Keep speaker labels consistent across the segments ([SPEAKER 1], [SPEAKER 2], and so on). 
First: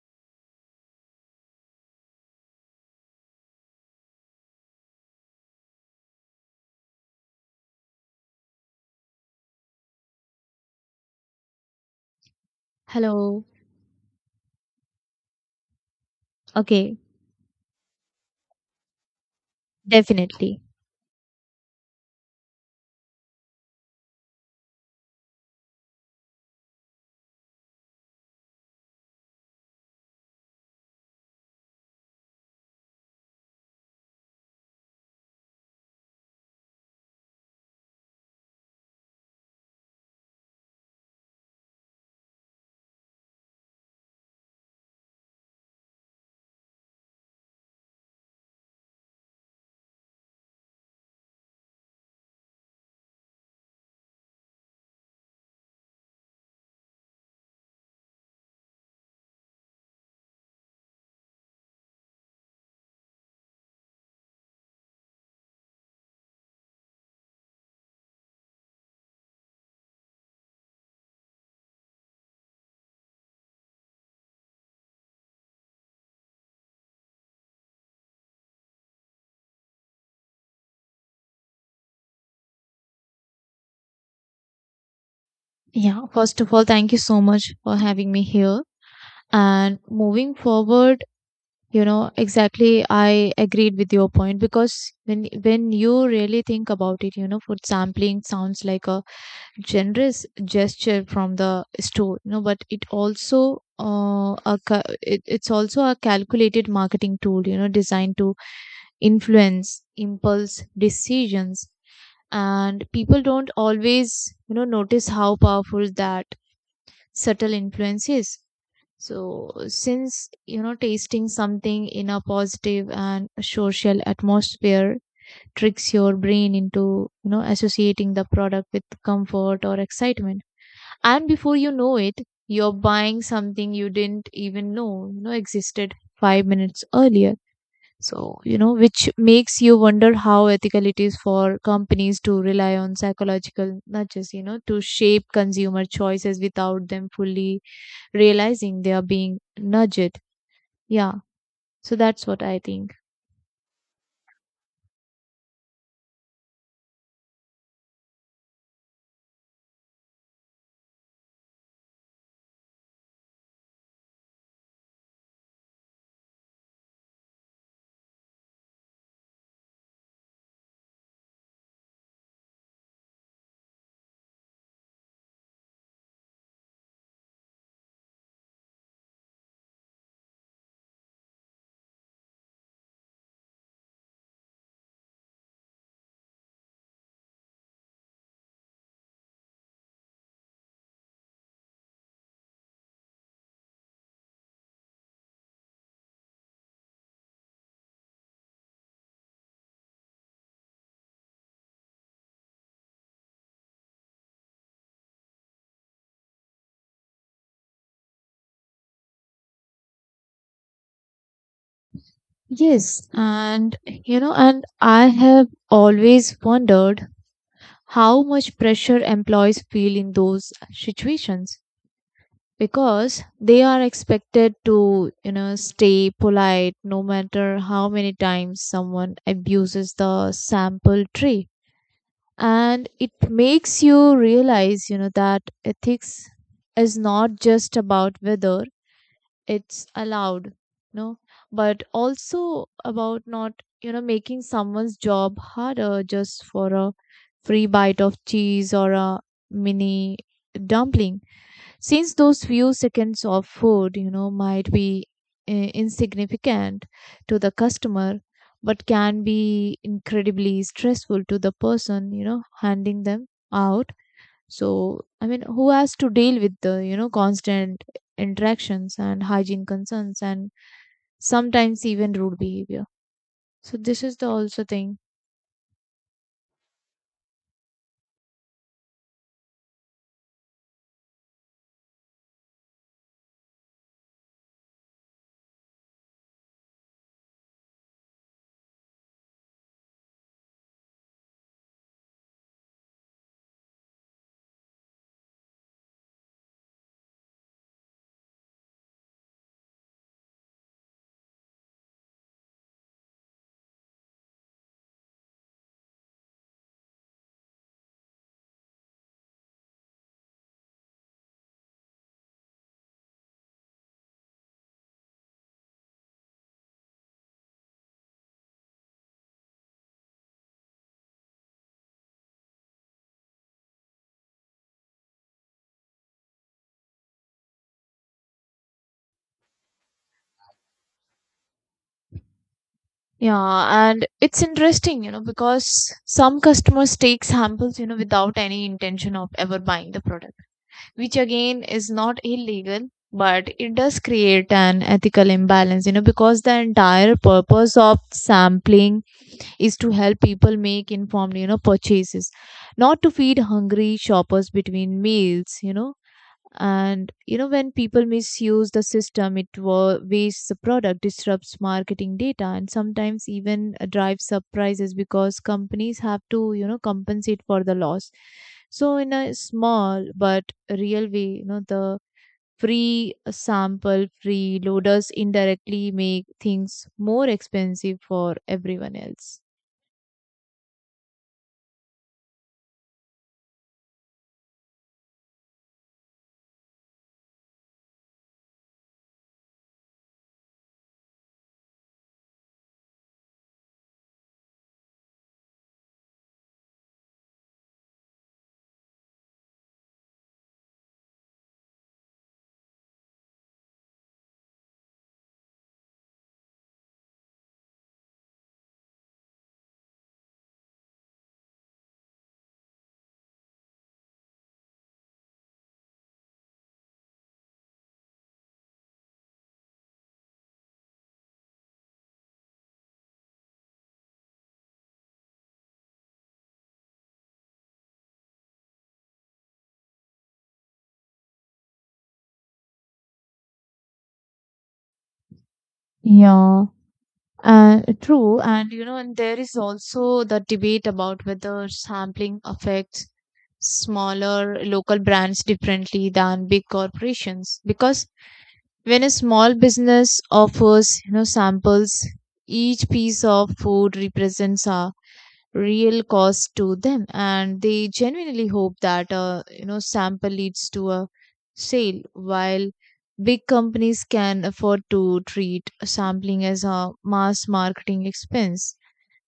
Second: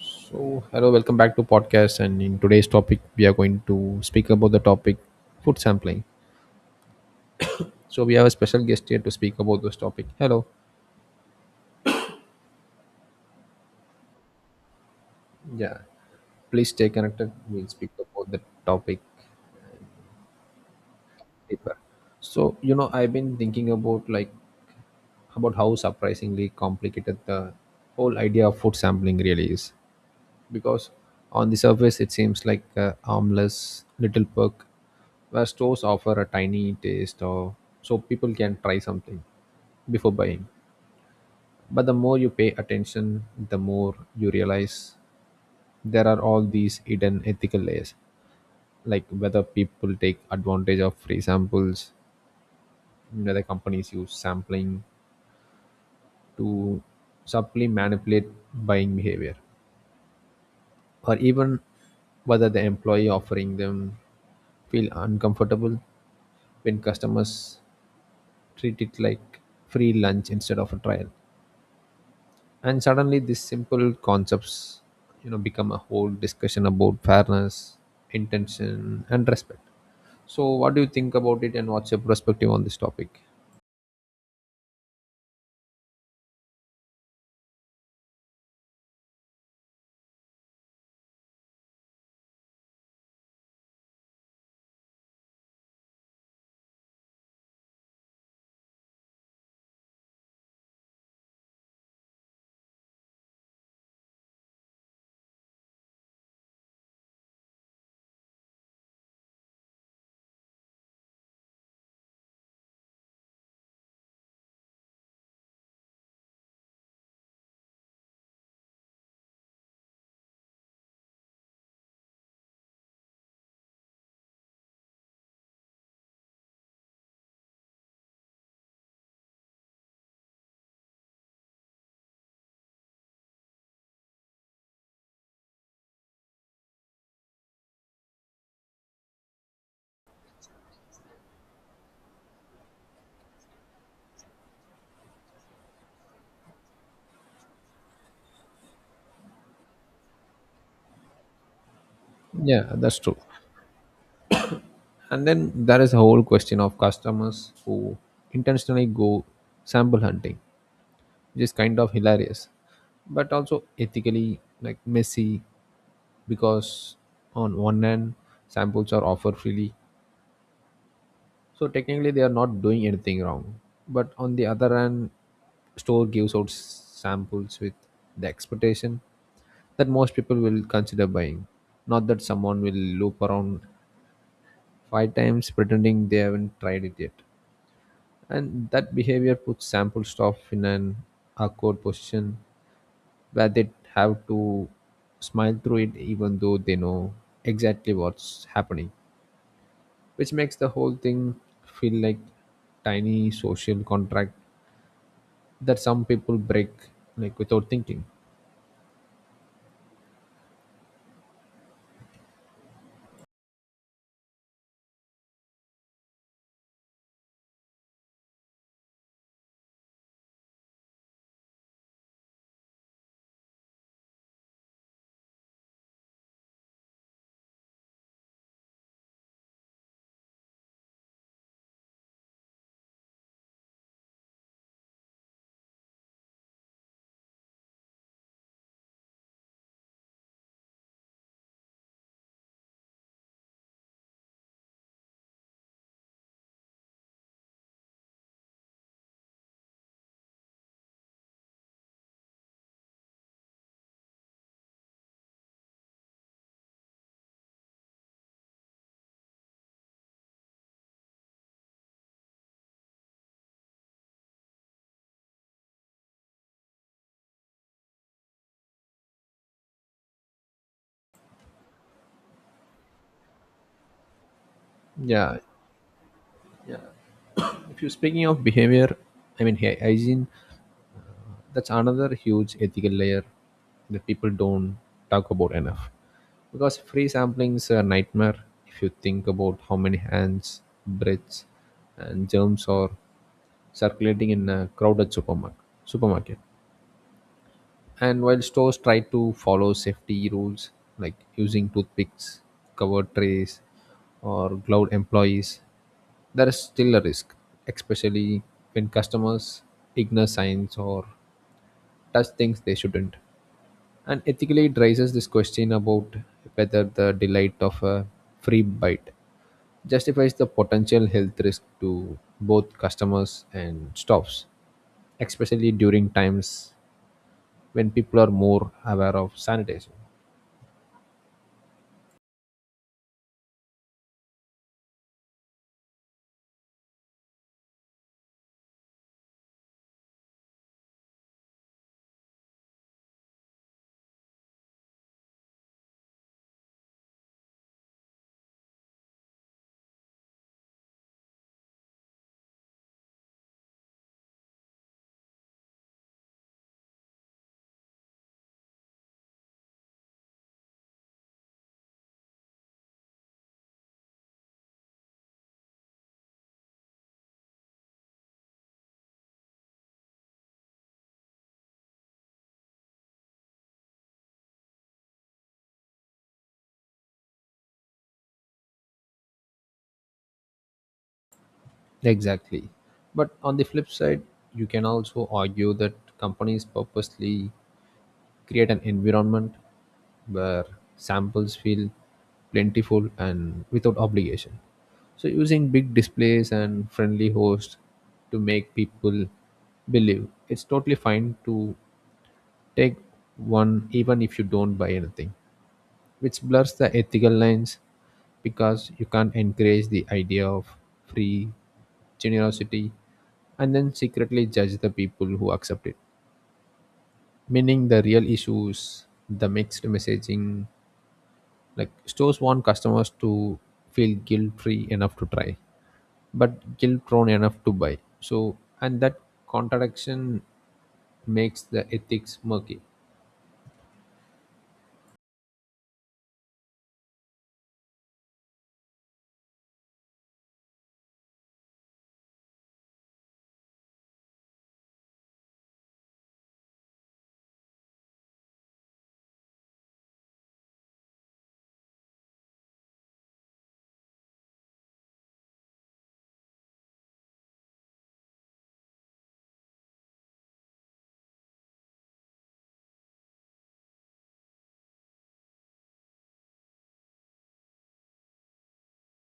[SPEAKER 1] So, hello, welcome back to podcast. And in today's topic, we are going to speak about the topic food sampling. So, we have a special guest here to speak about this topic. Hello,
[SPEAKER 2] Hello.
[SPEAKER 1] yeah, please stay
[SPEAKER 2] Okay,
[SPEAKER 1] connected. We'll speak about the topic
[SPEAKER 2] definitely.
[SPEAKER 1] deeper. So, I've been thinking about like about how surprisingly complicated the whole idea of food sampling really is, because on the surface it seems like a harmless little perk where stores offer a tiny taste or so people can try something before buying. But the more you pay attention, the more you realize there are all these hidden ethical layers, like whether people take advantage of free samples, whether companies use sampling to subtly manipulate buying behavior, or even whether the employee offering them feel uncomfortable when customers treat it like free lunch instead of a trial. And suddenly these simple concepts become a whole discussion about fairness, intention, and respect. So what do you think about it, and what's your perspective on this topic?
[SPEAKER 2] Yeah, first of all, thank you so much for having me here. And moving forward, you know, exactly I agreed with your point because when you really think about it, you know, food sampling sounds like a generous gesture from the store, you know, but it also it's also a calculated marketing tool, you know, designed to influence impulse decisions. And people don't always, you know, notice how powerful that subtle influence is. So since, you know, tasting something in a positive and social atmosphere tricks your brain into, you know, associating the product with comfort or excitement, and before you know it, you're buying something you didn't even know, you know, existed 5 minutes earlier. So, you know, which makes you wonder how ethical it is for companies to rely on psychological nudges, you know, to shape consumer choices without them fully realizing they are being nudged. Yeah. So that's what I
[SPEAKER 1] Yeah,
[SPEAKER 2] think.
[SPEAKER 1] that's true. And then there is a whole question of customers who intentionally go sample hunting, which is kind of hilarious but also ethically like messy, because on one hand samples are offered freely, so technically, they are not doing anything wrong. But on the other hand, store gives out samples with the expectation that most people will consider buying. Not that someone will loop around five times pretending they haven't tried it yet. And that behavior puts sample stuff in an awkward position where they have to smile through it even though they know exactly what's happening, which makes the whole thing feel like tiny social contract that some people break like without thinking.
[SPEAKER 2] Yes. And, you know, and I have always wondered how much pressure employees feel in those situations, because they are expected to, you know, stay polite no matter how many times someone abuses the sample tree. And it makes you realize, you know, that ethics is not just about whether it's allowed, no, but also about not, you know, making someone's job harder just for a free bite of cheese or a mini dumpling, since those few seconds of food, you know, might be insignificant to the customer, but can be incredibly stressful to the person, you know, handing them out. So, I mean, who has to deal with the, you know, constant interactions and hygiene concerns and sometimes even rude behavior. So, this is the also thing.
[SPEAKER 1] Yeah, if you're speaking of behavior, I mean hygiene, that's another huge ethical layer that people don't talk about enough, because free sampling's a nightmare if you think about how many hands, breaths, and germs are circulating in a crowded supermarket. And while stores try to follow safety rules like using toothpicks, covered trays, or gloved employees, there is still a risk, especially when customers ignore signs or touch things they shouldn't. And ethically, it raises this question about whether the delight of a free bite justifies the potential health risk to both customers and staffs, especially during times when people are more aware of sanitation.
[SPEAKER 2] Yeah, and it's interesting, you know, because some customers take samples, you know, without any intention of ever buying the product, which again is not illegal, but it does create an ethical imbalance, you know, because the entire purpose of sampling is to help people make informed, you know, purchases, not to feed hungry shoppers between meals, you know. And you know, when people misuse the system, it wastes the product, disrupts marketing data, and sometimes even drives up prices because companies have to, you know, compensate for the loss. So, in a small but real way, you know, the free sample freeloaders indirectly make things more expensive for everyone else.
[SPEAKER 1] Exactly. But on the flip side, you can also argue that companies purposely create an environment where samples feel plentiful and without obligation. So, using big displays and friendly hosts to make people believe it's totally fine to take one even if you don't buy anything, which blurs the ethical lines, because you can't encourage the idea of free generosity and then secretly judge the people who accept it. Meaning the real issues the mixed messaging, like stores want customers to feel guilt free enough to try but guilt prone enough to buy. So, and that contradiction makes the ethics murky.
[SPEAKER 2] Yeah. True, and you know, and there is also the debate about whether sampling affects smaller local brands differently than big corporations, because when a small business offers, you know, samples, each piece of food represents a real cost to them, and they genuinely hope that a, you know, sample leads to a sale, while big companies can afford to treat sampling as a mass marketing expense.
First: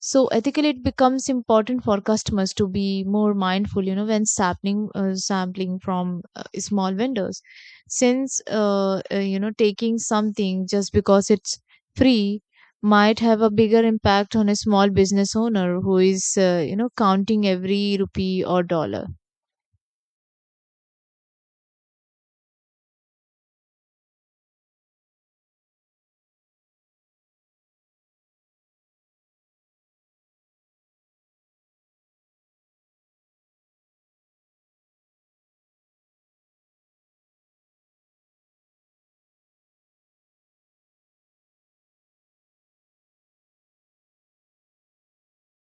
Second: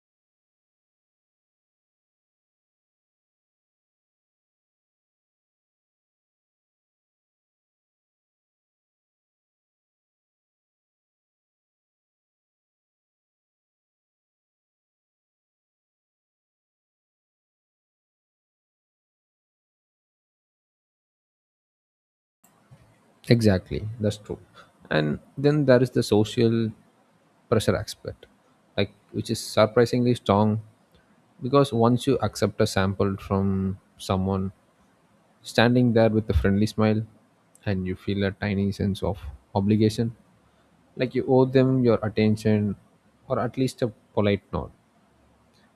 [SPEAKER 2] So ethically, it becomes important for customers to be more mindful, you know, when sampling from small vendors, since you know, taking something just because it's free might have a bigger impact on a small business owner who is you know, counting every rupee or dollar.
[SPEAKER 1] Exactly, that's true. And then there is the social pressure expert, like which is surprisingly strong, because once you accept a sample from someone standing there with a friendly smile, and you feel a tiny sense of obligation, like you owe them your attention or at least a polite nod.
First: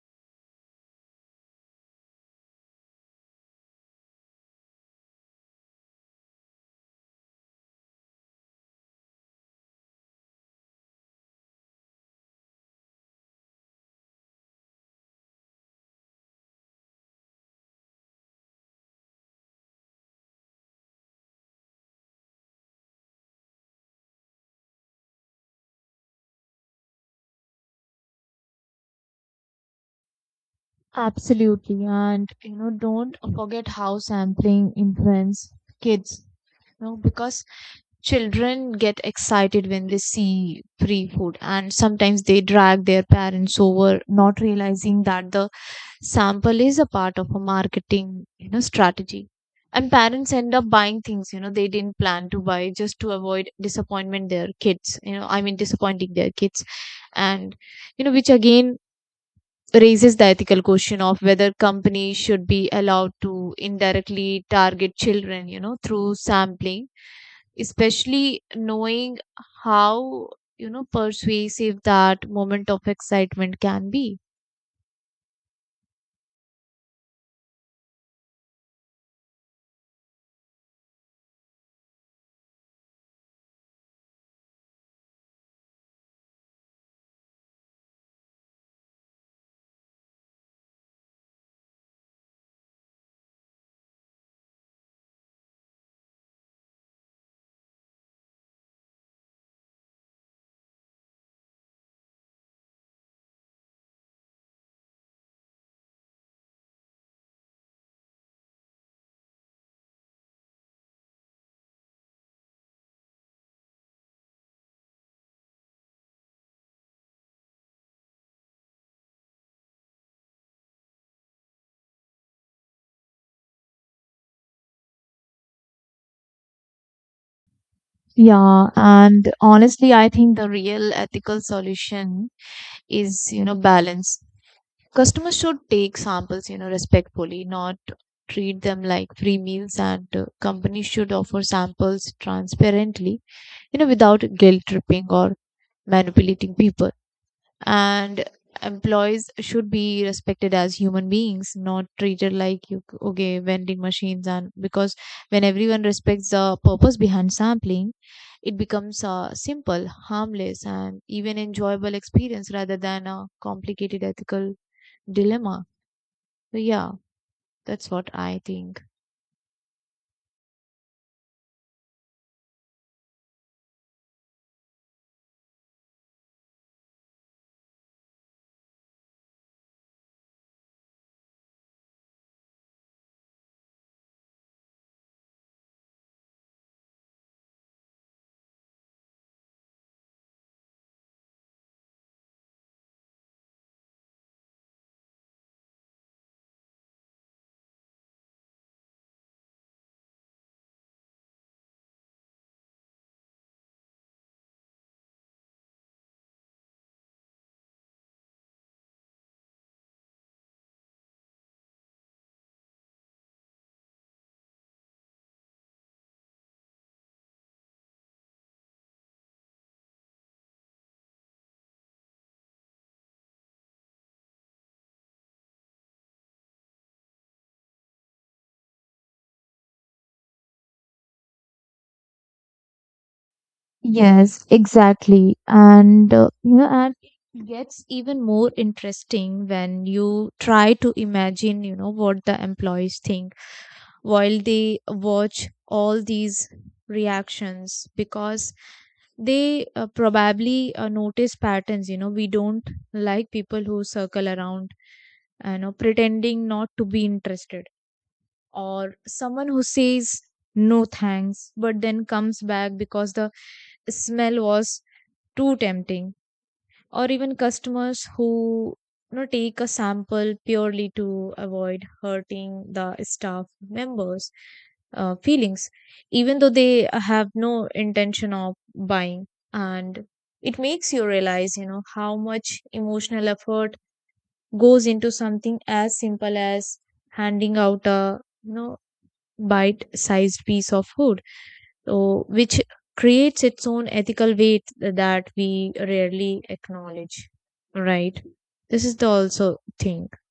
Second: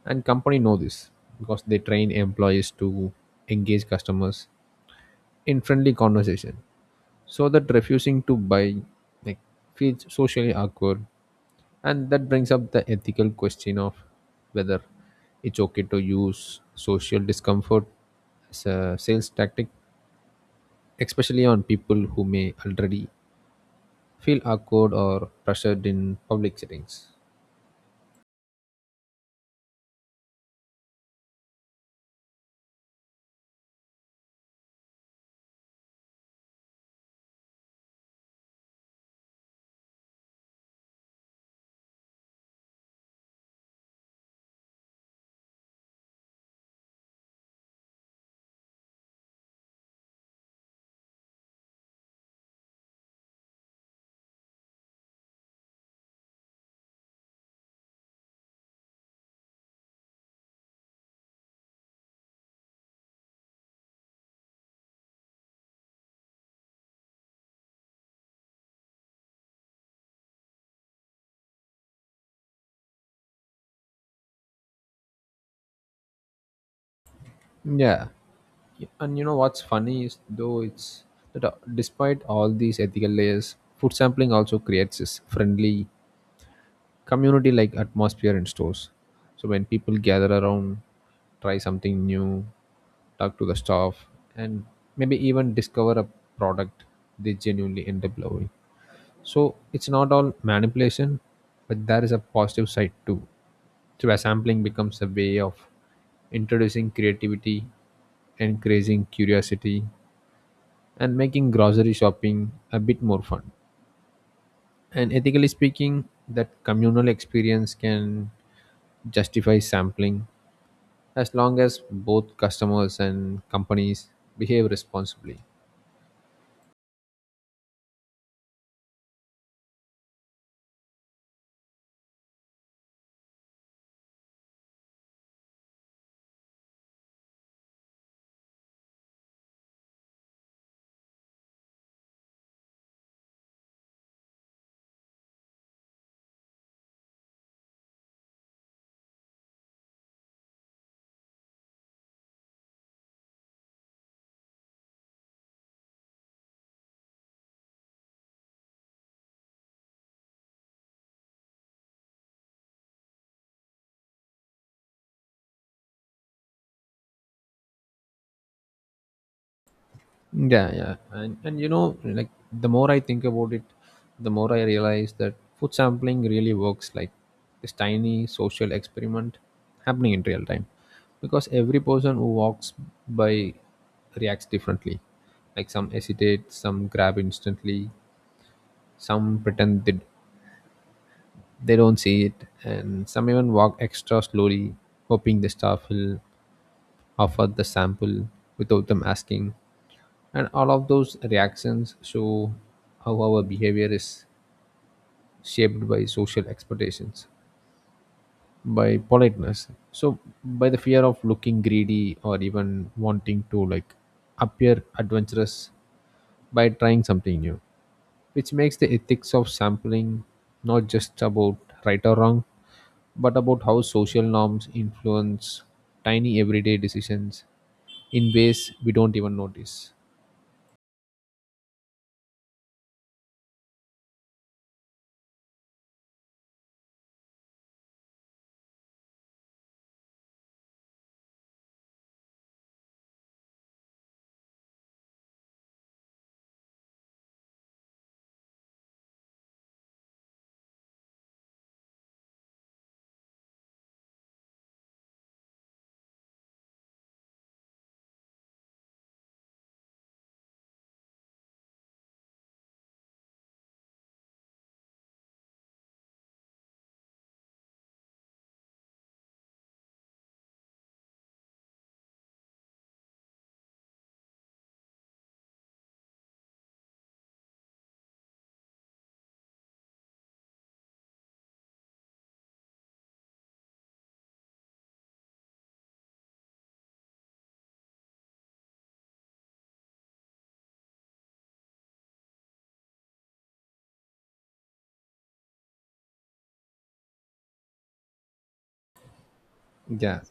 [SPEAKER 1] And company know this because they train employees to engage customers in friendly conversation, so that refusing to buy like feels socially awkward. And that brings up the ethical question of whether it's okay to use social discomfort as a sales tactic, especially on people who may already feel awkward or pressured in public settings.
[SPEAKER 2] Absolutely, and you know, don't forget how sampling influence kids. You know, because children get excited when they see free food, and sometimes they drag their parents over, not realizing that the sample is a part of a marketing, you know, strategy. And parents end up buying things, you know, they didn't plan to buy just to avoid disappointment their kids, you know, I mean disappointing their kids. And, you know, which again raises the ethical question of whether companies should be allowed to indirectly target children, you know, through sampling, especially knowing how, you know, persuasive that moment of excitement can be.
[SPEAKER 1] Yeah. And you know what's funny is, though, it's that despite all these ethical layers, food sampling also creates this friendly community like atmosphere in stores. So when people gather around, try something new, talk to the staff, and maybe even discover a product they genuinely end up loving. So it's not all manipulation, but there is a positive side too. So where sampling becomes a way of introducing creativity, encouraging curiosity, and making grocery shopping a bit more fun. And ethically speaking, that communal experience can justify sampling as long as both customers and companies behave responsibly.
[SPEAKER 2] Yeah, and honestly, I think the real ethical solution is, you know, balance. Customers should take samples, you know, respectfully, not treat them like free meals, and companies should offer samples transparently, you know, without guilt tripping or manipulating people. And employees should be respected as human beings, not treated like you okay vending machines. And because when everyone respects the purpose behind sampling, it becomes a simple, harmless, and even enjoyable experience rather than a complicated ethical dilemma. So yeah, that's what I think.
[SPEAKER 1] Yeah, yeah, and like the more I think about it, the more I realize that food sampling really works like this tiny social experiment happening in real time, because every person who walks by reacts differently, like some hesitate, some grab instantly, some pretend they don't see it, and some even walk extra slowly hoping the staff will offer the sample without them asking. And all of those reactions show how our behavior is shaped by social expectations, by politeness, so by the fear of looking greedy, or even wanting to like appear adventurous by trying something new, which makes the ethics of sampling not just about right or wrong, but about how social norms influence tiny everyday decisions in ways we don't even notice.
[SPEAKER 2] Yes, exactly. And you know, and it gets even more interesting when you try to imagine, you know, what the employees think while they watch all these reactions, because they probably notice patterns, you know, we don't, like people who circle around, you know, pretending not to be interested, or someone who says no thanks but then comes back because the smell was too tempting, or even customers who, you know, take a sample purely to avoid hurting the staff members' feelings even though they have no intention of buying. And it makes you realize, you know, how much emotional effort goes into something as simple as handing out a, you know, bite sized piece of food. So which creates its own ethical weight that we rarely acknowledge, right? This is the also thing.
[SPEAKER 1] Yeah,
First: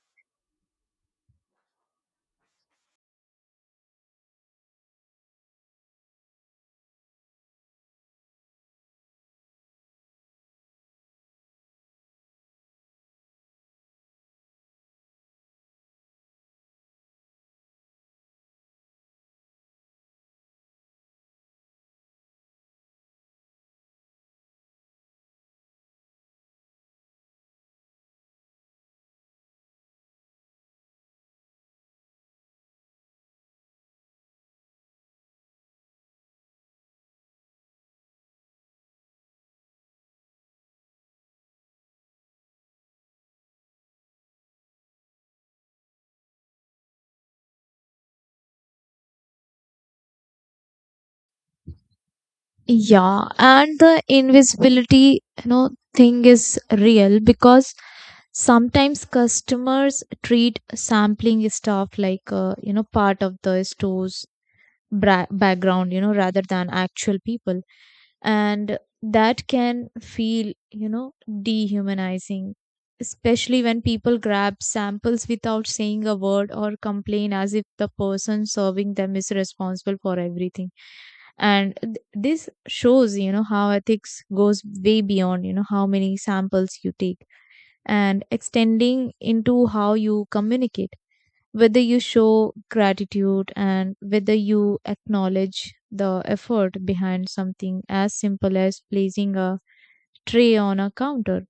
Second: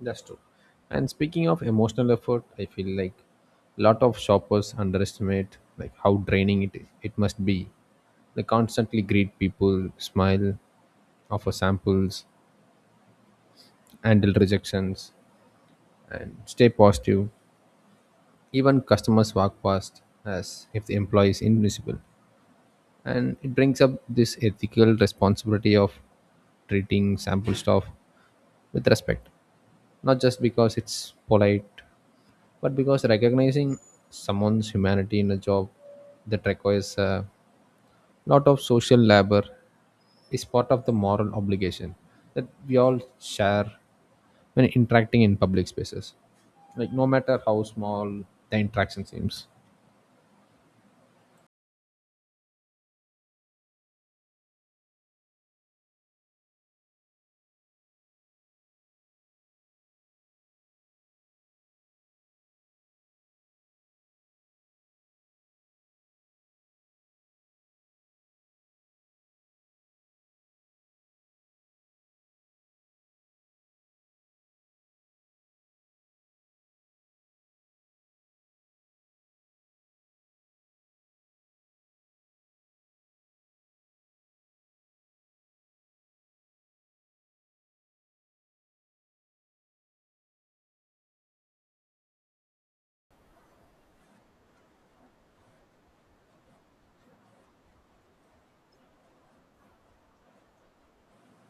[SPEAKER 1] that's true. And speaking of emotional effort, I feel like a lot of shoppers underestimate like how draining it must be. They constantly greet people, smile, offer samples, handle rejections, and stay positive. Even customers walk past as if the employee is invisible. And it brings up this ethical responsibility of treating sample stuff with respect, not just because it's polite, but because recognizing someone's humanity in a job that requires a lot of social labor is part of the moral obligation that we all share when interacting in public spaces, like no matter how small the interaction seems.
[SPEAKER 2] Yeah, and the invisibility, you know, thing is real, because sometimes customers treat sampling stuff like, you know, part of the store's background, you know, rather than actual people. And that can feel, you know, dehumanizing, especially when people grab samples without saying a word or complain as if the person serving them is responsible for everything. And this shows, you know, how ethics goes way beyond, you know, how many samples you take, and extending into how you communicate, whether you show gratitude and whether you acknowledge the effort behind something as simple as placing a tray on a counter.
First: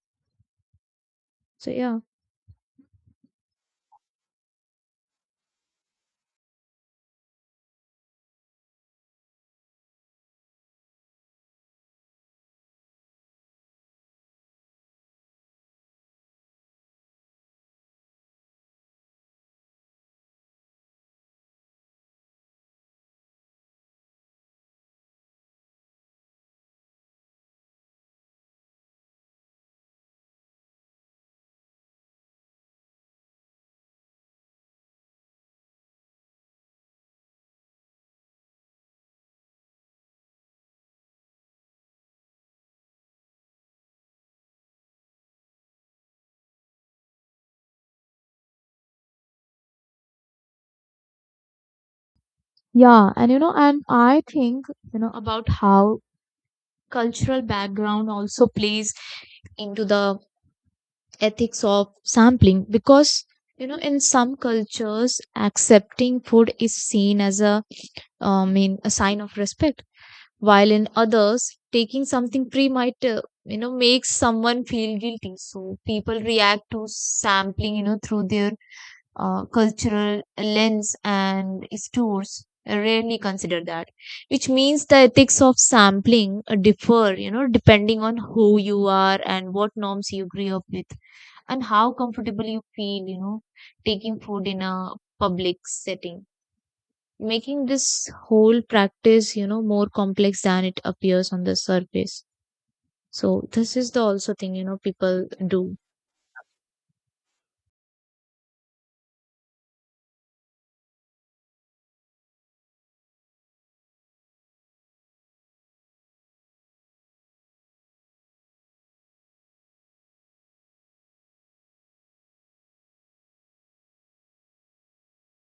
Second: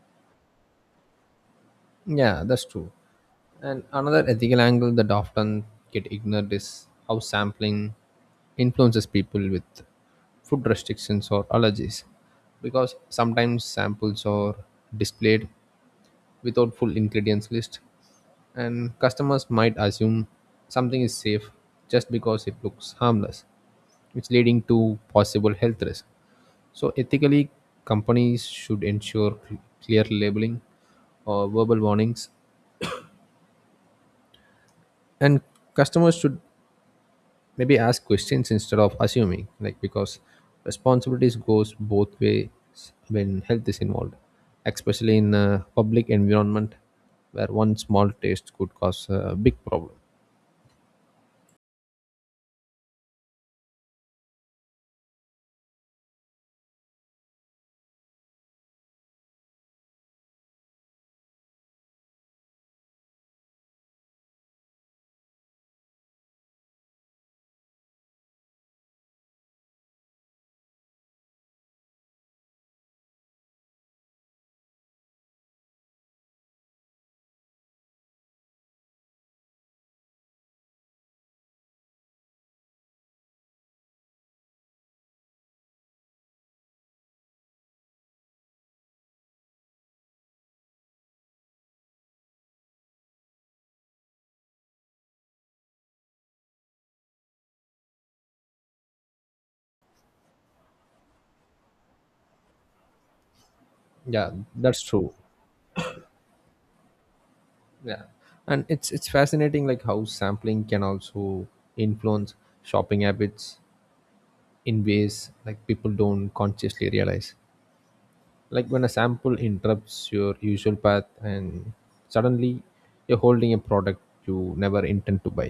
[SPEAKER 2] So, yeah.
[SPEAKER 1] Yeah, that's true. And another ethical angle that often get ignored is how sampling influences people with food restrictions or allergies. Because sometimes samples are displayed without full ingredients list, and customers might assume something is safe just because it looks harmless, which leading to possible health risk. So ethically, companies should ensure clear labeling or verbal warnings, and customers should maybe ask questions instead of assuming, like because responsibilities goes both ways when health is involved, especially in a public environment where one small taste could cause a big problem.
[SPEAKER 2] Yeah, and you know, and I think, you know, about how cultural background also plays into the ethics of sampling because, you know, in some cultures, accepting food is seen as a, mean, a sign of respect, while in others taking something free might, you know, makes someone feel guilty. So people react to sampling, you know, through their cultural lens, and stores rarely consider that, which means the ethics of sampling differ, you know, depending on who you are and what norms you grew up with, and how comfortable you feel, you know, taking food in a public setting, making this whole practice, you know, more complex than it appears on the surface. So this is the
[SPEAKER 1] Yeah,
[SPEAKER 2] also thing, you know,
[SPEAKER 1] that's true.
[SPEAKER 2] people do.
[SPEAKER 1] Yeah, and it's fascinating like how sampling can also influence shopping habits in ways like people don't consciously realize, like when a sample interrupts your usual path and suddenly you're holding a product you never intend to buy,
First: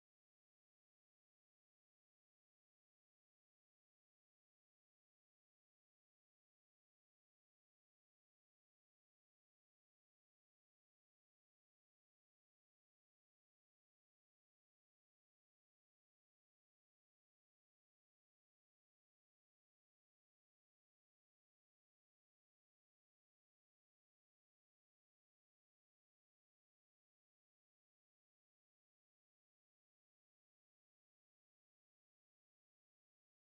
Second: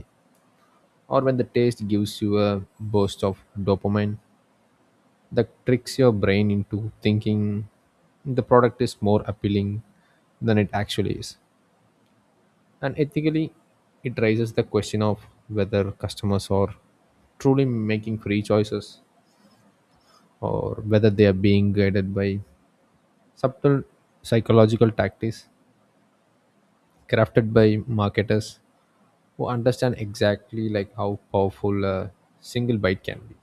[SPEAKER 1] or when the taste gives you a burst of dopamine that tricks your brain into thinking the product is more appealing than it actually is. And ethically, it raises the question of whether customers are truly making free choices, or whether they are being guided by subtle psychological tactics crafted by marketers who understand exactly like how powerful a single bite can be.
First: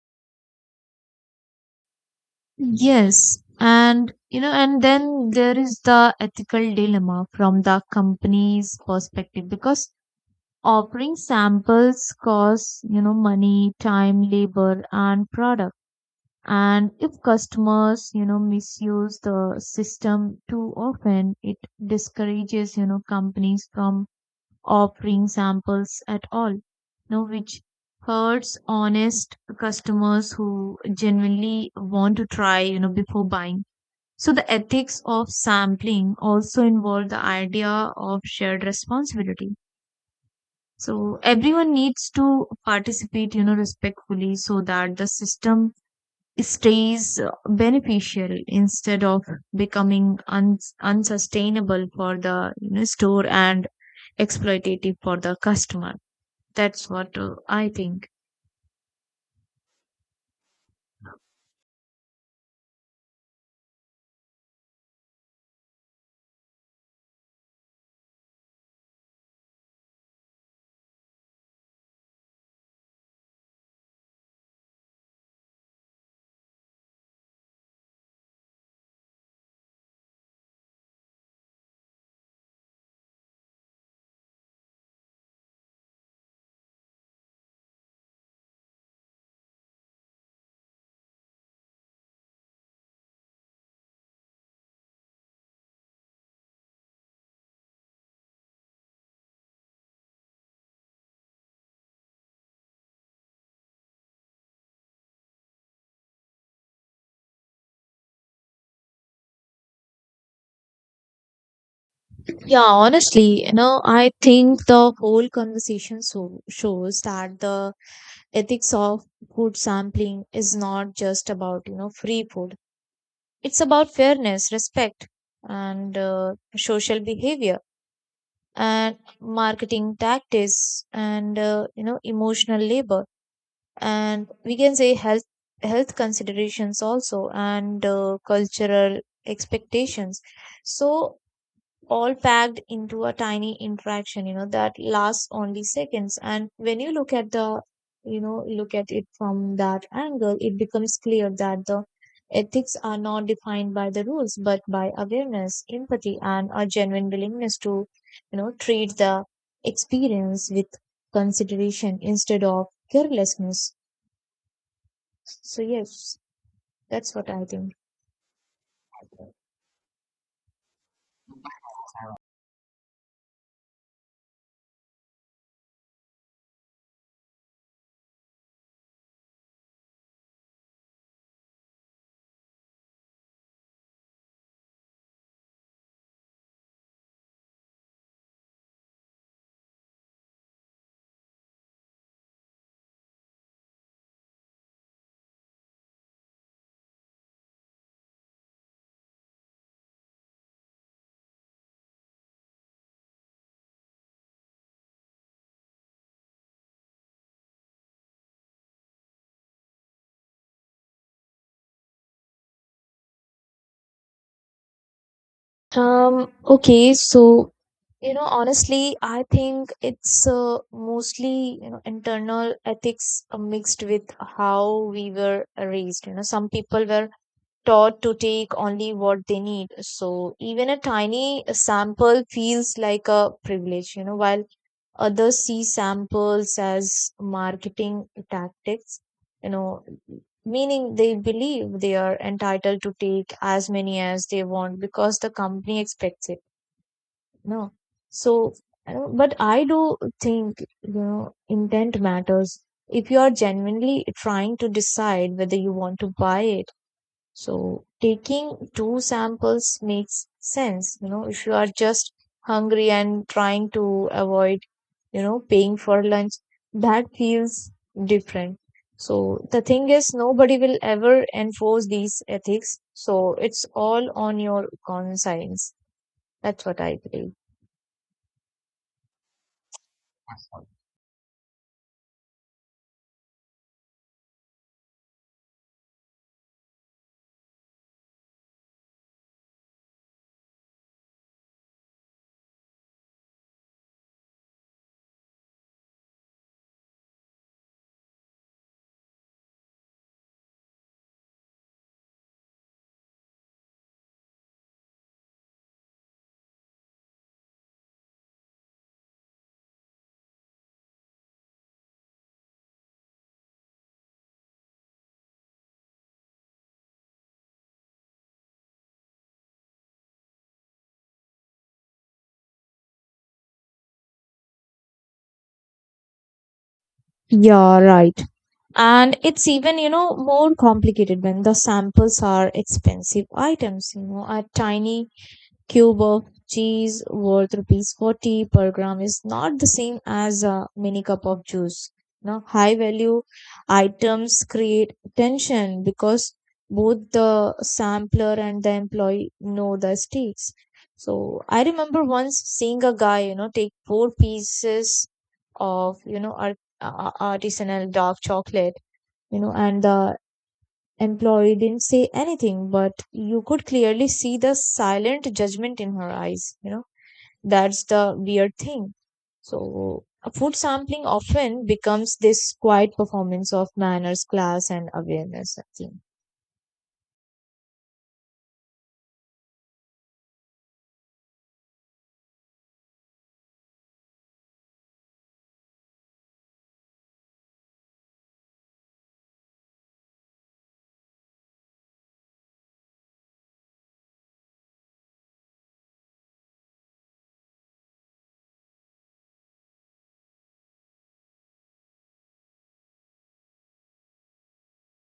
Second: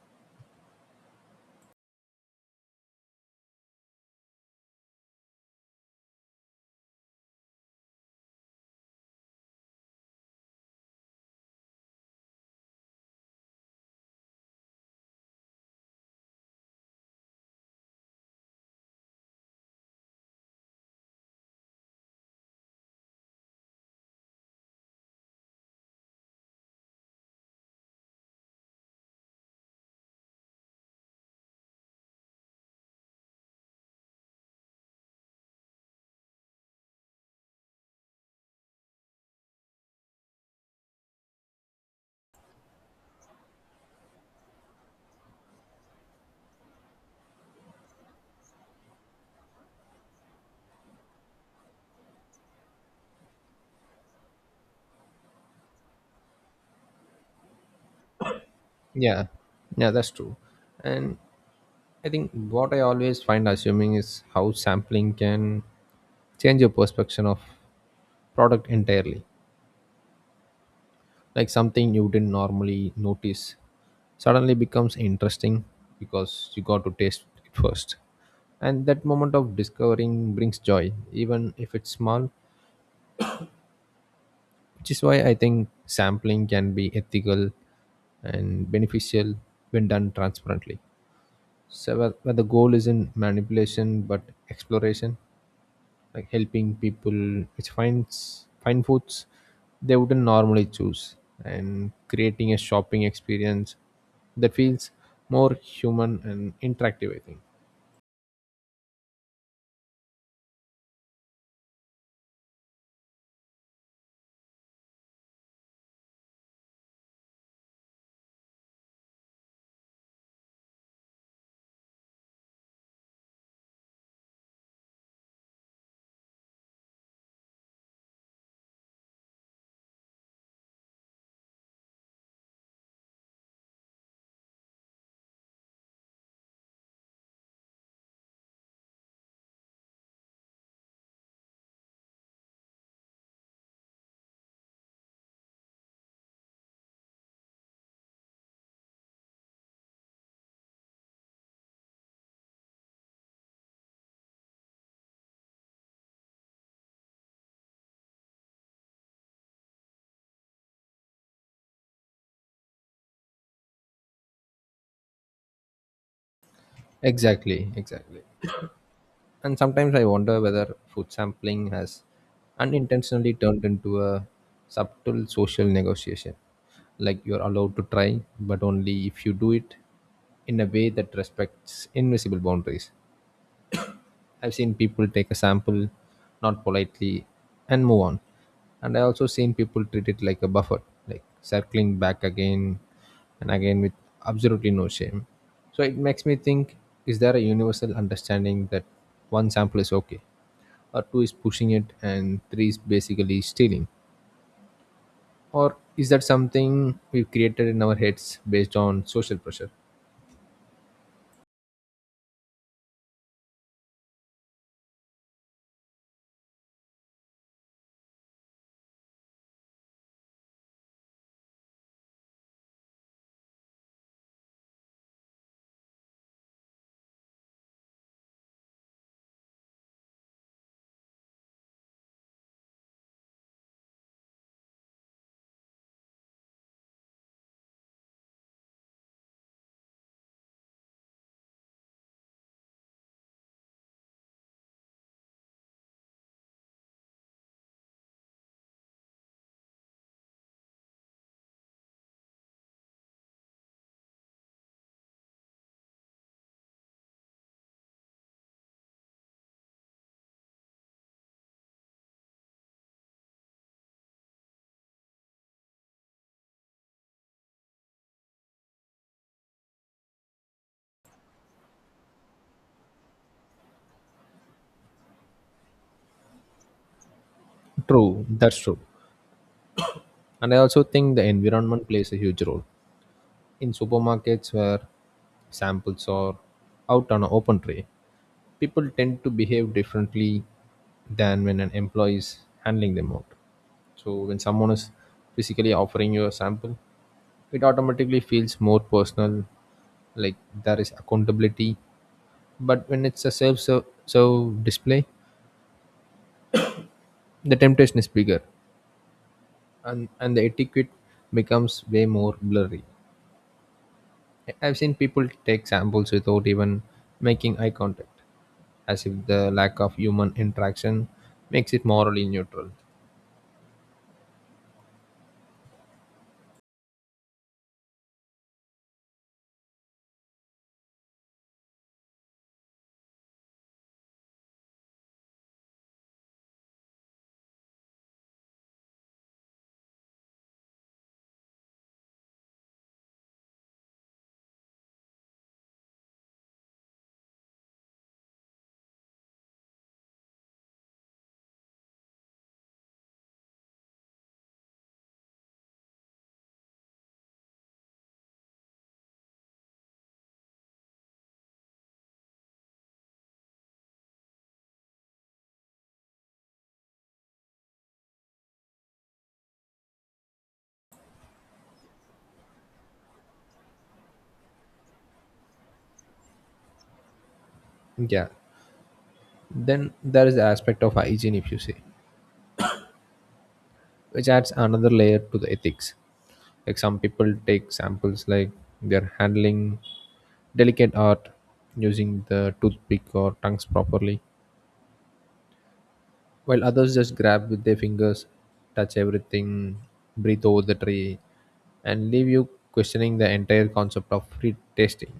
[SPEAKER 2] Yes, and you know, and then there is the ethical dilemma from the company's perspective, because offering samples costs, you know, money, time, labor, and product. And if customers, you know, misuse the system too often, it discourages, you know, companies from offering samples at all, you know, which hurts honest customers who genuinely want to try, you know, before buying. So the ethics of sampling also involve the idea of shared responsibility. So everyone needs to participate, you know, respectfully so that the system stays beneficial instead of becoming unsustainable for the, you know, store and exploitative for the customer. That's what I think.
[SPEAKER 1] Yeah, yeah, that's true. And I think what I always find assuming is how sampling can change your perception of product entirely, like something you didn't normally notice suddenly becomes interesting because you got to taste it first, and that moment of discovering brings joy even if it's small, which is why I think sampling can be ethical and beneficial when done transparently. So, where the goal isn't manipulation but exploration, like helping people which finds find foods they wouldn't normally choose, and creating a shopping experience that feels more human and interactive. I think
[SPEAKER 2] Yeah, honestly, you know, I think the whole conversation so shows that the ethics of food sampling is not just about, you know, free food. It's about fairness, respect, and social behavior, and marketing tactics, and you know, emotional labor, and we can say health considerations also, and cultural expectations. So all packed into a tiny interaction, you know, that lasts only seconds. And when you look at the, you know, look at it from that angle, it becomes clear that the ethics are not defined by the rules, but by awareness, empathy, and a genuine willingness to, you know, treat the experience with consideration instead of carelessness. So, yes, that's what I
[SPEAKER 1] exactly,
[SPEAKER 2] think.
[SPEAKER 1] exactly. And sometimes I wonder whether food sampling has unintentionally turned into a subtle social negotiation. Like you're allowed to try, but only if you do it in a way that respects invisible boundaries. I've seen people take a sample, not politely, and move on. And I also seen people treat it like a buffet, like circling back again and again with absolutely no shame. So it makes me think, is there a universal understanding that one sample is okay, or two is pushing it and three is basically stealing? Or is that something we've created in our heads based on social pressure?
[SPEAKER 2] Okay, so you know, honestly, I think it's mostly, you know, internal ethics mixed with how we were raised. You know, some people were taught to take only what they need, so even a tiny sample feels like a privilege. You know, while others see samples as marketing tactics, you know, meaning they believe they are entitled to take as many as they want because the company expects it. No. So, I do think, you know, intent matters. If you are genuinely trying to decide whether you want to buy it, so taking two samples makes sense. You know, if you are just hungry and trying to avoid, you know, paying for lunch, that feels different. So the thing is, nobody will ever enforce these ethics. So it's all on your conscience. That's what I believe.
[SPEAKER 1] True, that's true. And I also think the environment plays a huge role in supermarkets where samples are out on an open tray. People tend to behave differently than when an employee is handling them out. So when someone is physically offering you a sample, it automatically feels more personal, like there is accountability. But when it's a self serve display, the temptation is bigger, and the etiquette becomes way more blurry. I've seen people take samples without even making eye contact, as if the lack of human interaction makes it morally neutral.
[SPEAKER 2] Yeah, right. And it's even, you know, more complicated when the samples are expensive items. You know, are tiny cube of cheese worth rupees 40 per gram is not the same as a mini cup of juice. Now, high value items create tension because both the sampler and the employee know the stakes. So, I remember once seeing a guy, you know, take four pieces of, you know, artisanal dark chocolate, you know, and the employee didn't say anything, but you could clearly see the silent judgment in her eyes. You know, that's the weird thing. So, a food sampling often becomes this quiet performance of manners, class, and awareness, I think.
[SPEAKER 1] Yeah, then there is the aspect of hygiene if you say, which adds another layer to the ethics, like some people take samples like they're handling delicate art, using the toothpick or tongues properly, while others just grab with their fingers, touch everything, breathe over the tray, and leave you questioning the entire concept of free tasting.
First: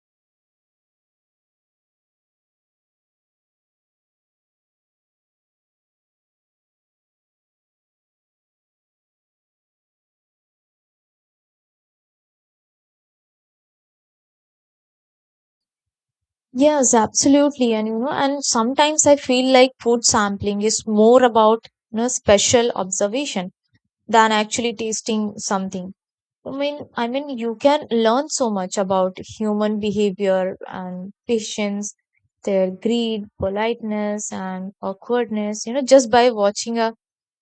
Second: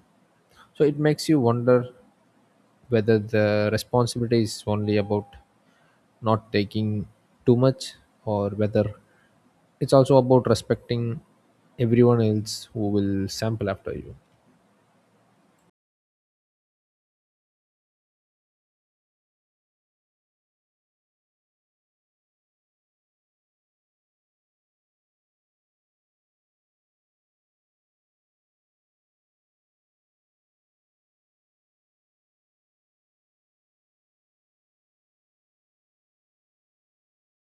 [SPEAKER 1] So it makes you wonder whether the responsibility is only about not taking too much, or whether it's also about respecting everyone else who will sample after you.
[SPEAKER 2] Yes, absolutely. And you know, and sometimes I feel like food sampling is more about, you know, special observation than actually tasting something. I mean, you can learn so much about human behavior and patience, their greed, politeness, and awkwardness, you know, just by watching a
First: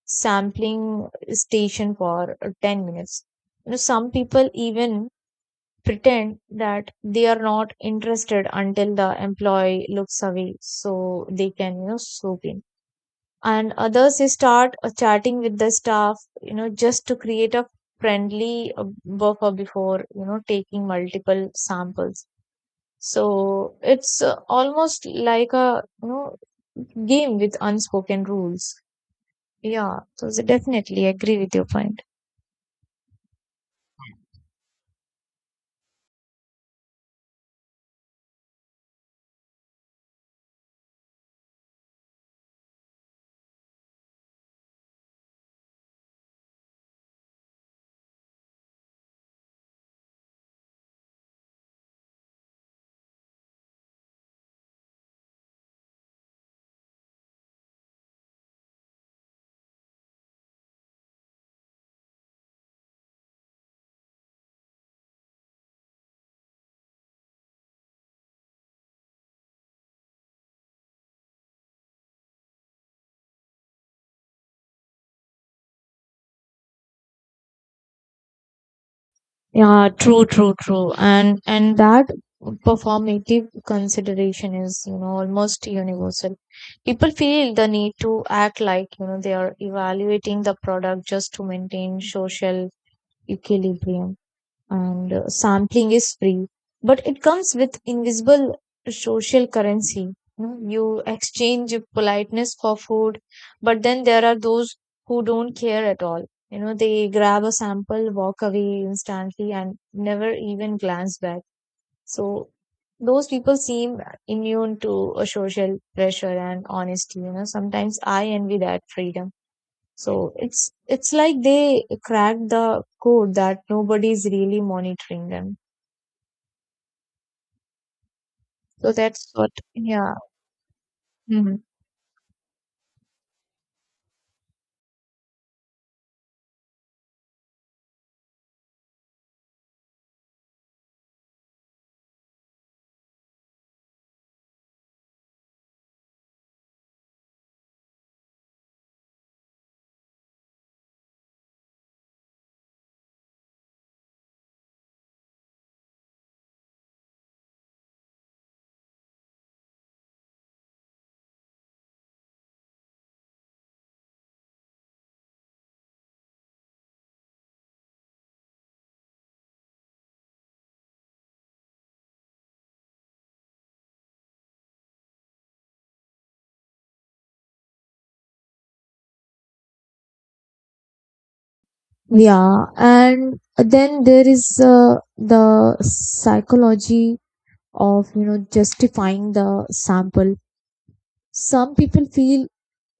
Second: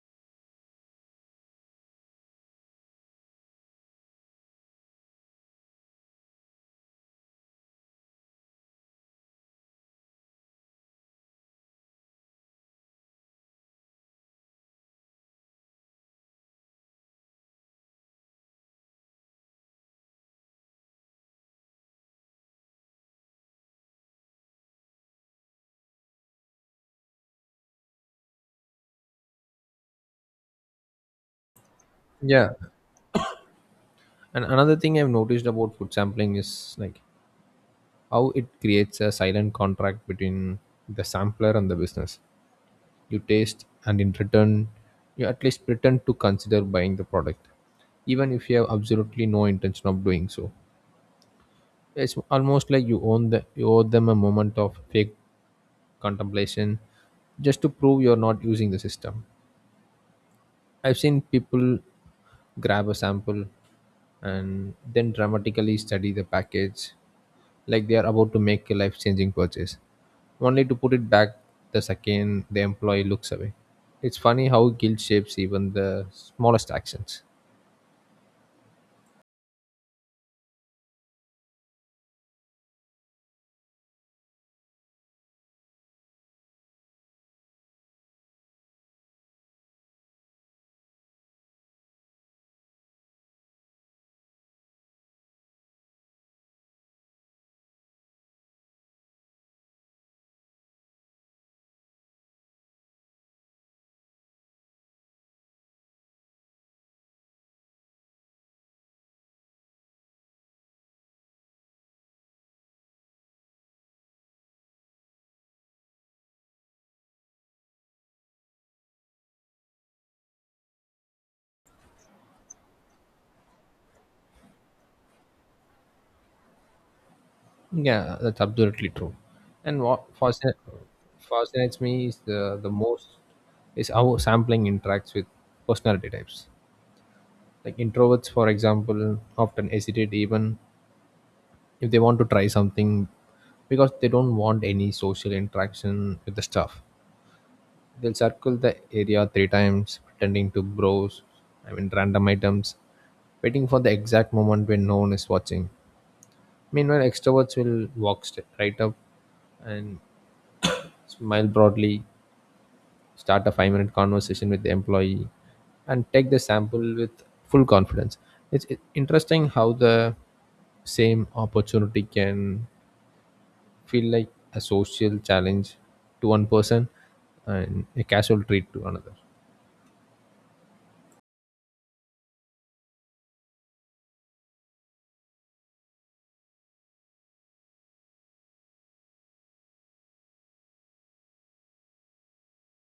[SPEAKER 2] sampling station for 10 minutes. You know, some people even pretend that they are not interested until the employee looks away so they can, you know, swoop in, and others they start chatting with the staff, you know, just to create a friendly buffer before, you know, taking multiple samples. So it's almost like a, you know, game with unspoken rules. Yeah, so definitely agree with your point.
[SPEAKER 1] Yeah. And another thing I've noticed about food sampling is like how it creates a silent contract between the sampler and the business. You taste, and in return, you at least pretend to consider buying the product, even if you have absolutely no intention of doing so. It's almost like you owe them a moment of fake contemplation, just to prove you're not using the system. I've seen people grab a sample and then dramatically study the package like they are about to make a life changing purchase, only to put it back the second the employee looks away. It's funny how guilt shapes even the smallest actions.
[SPEAKER 2] Yeah, true, true, true. And that performative consideration is, you know, almost universal. People feel the need to act like, you know, they are evaluating the product just to maintain social equilibrium, and sampling is free, but it comes with invisible social currency. You know, you exchange politeness for food, but then there are those who don't care at all. You know, they grab a sample, walk away instantly, and never even glance back. So those people seem immune to a social pressure, and honesty, you know, sometimes I envy that freedom. So it's like they cracked the code that nobody's really monitoring them.
[SPEAKER 1] Yeah, that's absolutely
[SPEAKER 2] So
[SPEAKER 1] true.
[SPEAKER 2] that's what,
[SPEAKER 1] And what
[SPEAKER 2] yeah.
[SPEAKER 1] fascinates,
[SPEAKER 2] Hmm.
[SPEAKER 1] fascinates me is the most is how sampling interacts with personality types. Like introverts, for example, often hesitate even if they want to try something because they don't want any social interaction with the staff. They'll circle the area 3 times, pretending to browse, I mean, random items, waiting for the exact moment when no one is watching. Meanwhile, extroverts will walk right up and smile broadly, start a 5-minute conversation with the employee, and take the sample with full confidence. It's interesting how the same opportunity can feel like a social challenge to one person and a casual treat to another.
[SPEAKER 2] Yeah, and then there is the psychology of, you know, justifying the sample. Some people feel, you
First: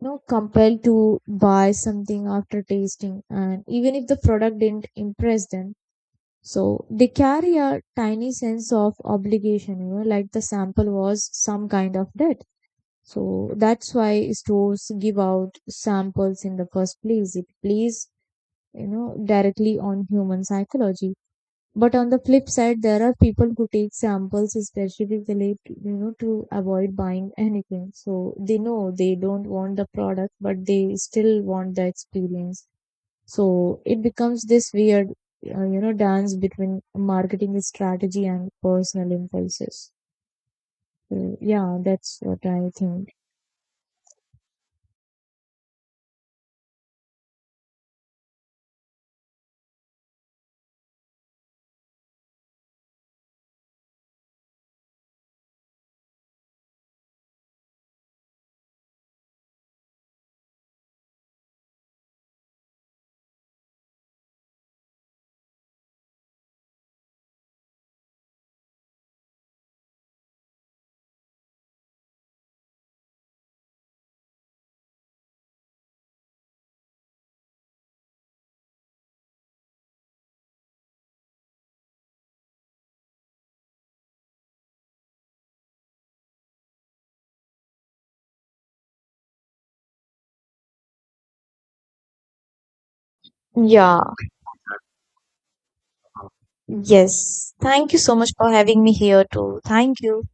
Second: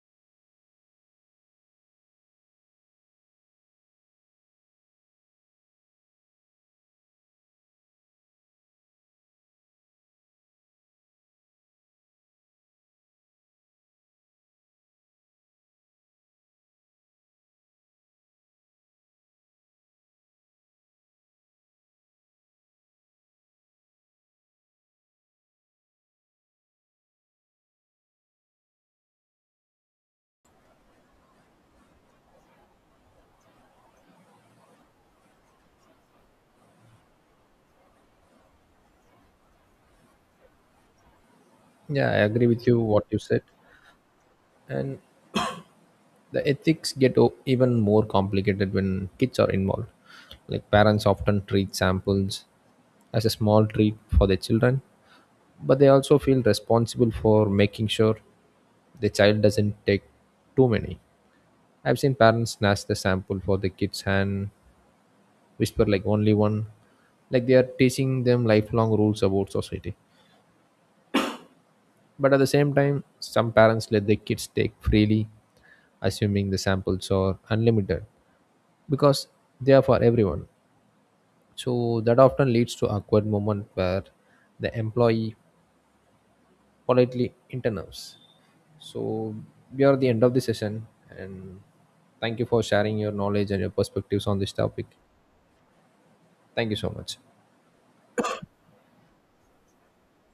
[SPEAKER 2] know, compelled to buy something after tasting, and even if the product didn't impress them, so they carry a tiny sense of obligation, you know, like the sample was some kind of debt. So that's why stores give out samples in the first place. It plays, you know, directly on human psychology. But on the flip side, there are people who take samples specifically, you know, to avoid buying anything. So they know they don't want the product, but they still want the experience. So it becomes this weird, you know, dance between marketing strategy and personal impulses. So, yeah,
[SPEAKER 1] Yeah, I
[SPEAKER 2] that's
[SPEAKER 1] agree
[SPEAKER 2] what
[SPEAKER 1] with
[SPEAKER 2] I
[SPEAKER 1] you what
[SPEAKER 2] think.
[SPEAKER 1] you said. And the ethics get even more complicated when kids are involved. Like parents often treat samples as a small treat for their children, but they also feel responsible for making sure the child doesn't take too many. I've seen parents snatch the sample for the kid's hand, whisper like only one, like they are teaching them lifelong rules about society. But at the same time, some parents let their kids take freely, assuming the samples are unlimited because they are for everyone. So that often leads to awkward moment where the employee politely interrupts. So we are at the end of the session, and thank you for sharing your knowledge and your
[SPEAKER 2] Yeah,
[SPEAKER 1] perspectives on this topic. Thank you so much.
[SPEAKER 2] yes. Thank you so much for having me here too. Thank you.